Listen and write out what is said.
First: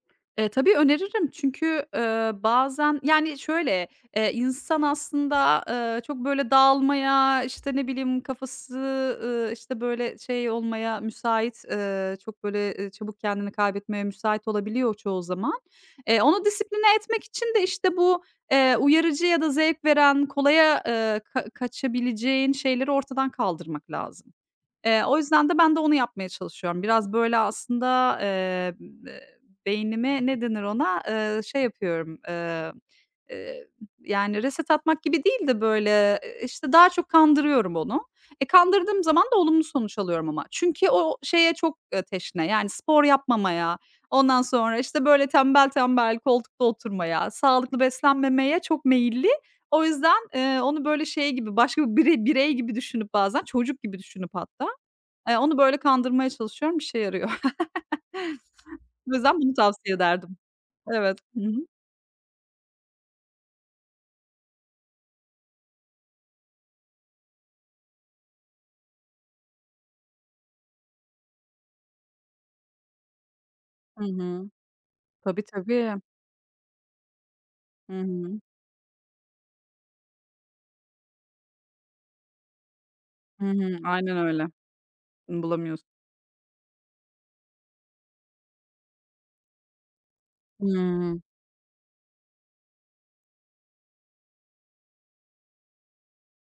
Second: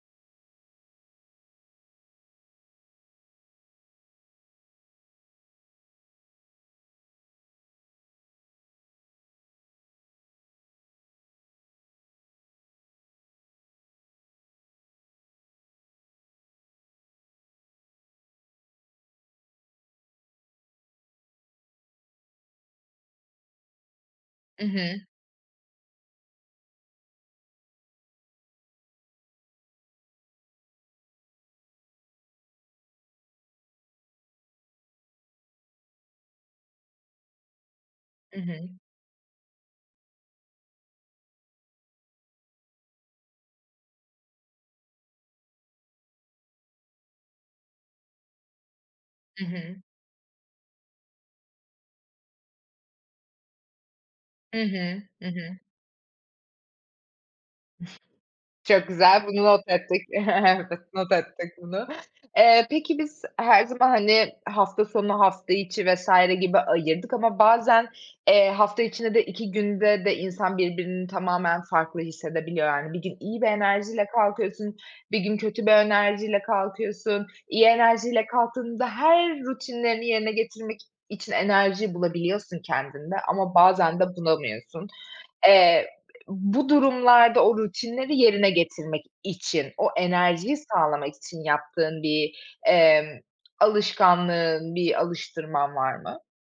E, tabii, öneririm çünkü, eee, bazen Yani, şöyle, eee, insan aslında, ııı, çok, böyle, dağılmaya, işte, ne bileyim, kafası, ııı, işte, böyle, şey olmaya müsait, ııı, çok böyle, eee, çabuk kendini kaybetmeye müsait olabiliyor çoğu zaman. Eee, onu disipline etmek için de, işte, bu, eee, uyarıcı ya da zevk veren, kolaya, eee, ka kaçabileceğin şeyleri ortadan kaldırmak lazım. I hı. Eee, o yüzden de ben de onu yapmaya çalışıyorum. Biraz, böyle, aslında, eee, ı m beynimi, ne denir ona, eee, şey yapıyorum, eee, eee, yani, reset atmak gibi değil de, böyle, eee, işte, daha çok kandırıyorum onu. I E, hı. kandırdığım zaman da olumlu sonuç alıyorum ama. Çünkü o şeye çok, eee, teşne, yani, spor yapmamaya, ondan sonra, işte, böyle, tembel tembel koltukta oturmaya, sağlıklı beslenmemeye çok meyilli. I hı. O yüzden, eee, onu, böyle, şey gibi, başka bire birey gibi düşünüp bazen, çocuk gibi düşünüp Hı hatta, hı. Hı eee, hı. onu, böyle, kandırmaya çalışıyorum, işe yarıyor. Çok Bu güzel, yüzden bunu bunu not tavsiye ettik. ederdim. Evet, not Evet. Hı ettik hı. bunu. Eee, peki biz her zaman, hani, hafta sonu, hafta içi vs. gibi ayırdık ama bazen, eee, hafta içine de 2 günde de insan birbirinin tamamen farklı hissedebiliyor, yani. Bir gün iyi bir Hı enerjiyle hı. kalkıyorsun, bir gün Tabii, kötü bir tabii. enerjiyle kalkıyorsun. İyi Hı enerjiyle hı. kalktığında her rutinlerini yerine getirmek için enerji bulabiliyorsun kendinde. Hı Ama hı. bazen de Aynen öyle. bulamıyorsun. Bulamıyorsun. Eee, bu durumlarda o rutinleri yerine getirmek için, o enerjiyi sağlamak Hımm. için yaptığın bir, emm, alışkanlığın, bir alıştırman var mı?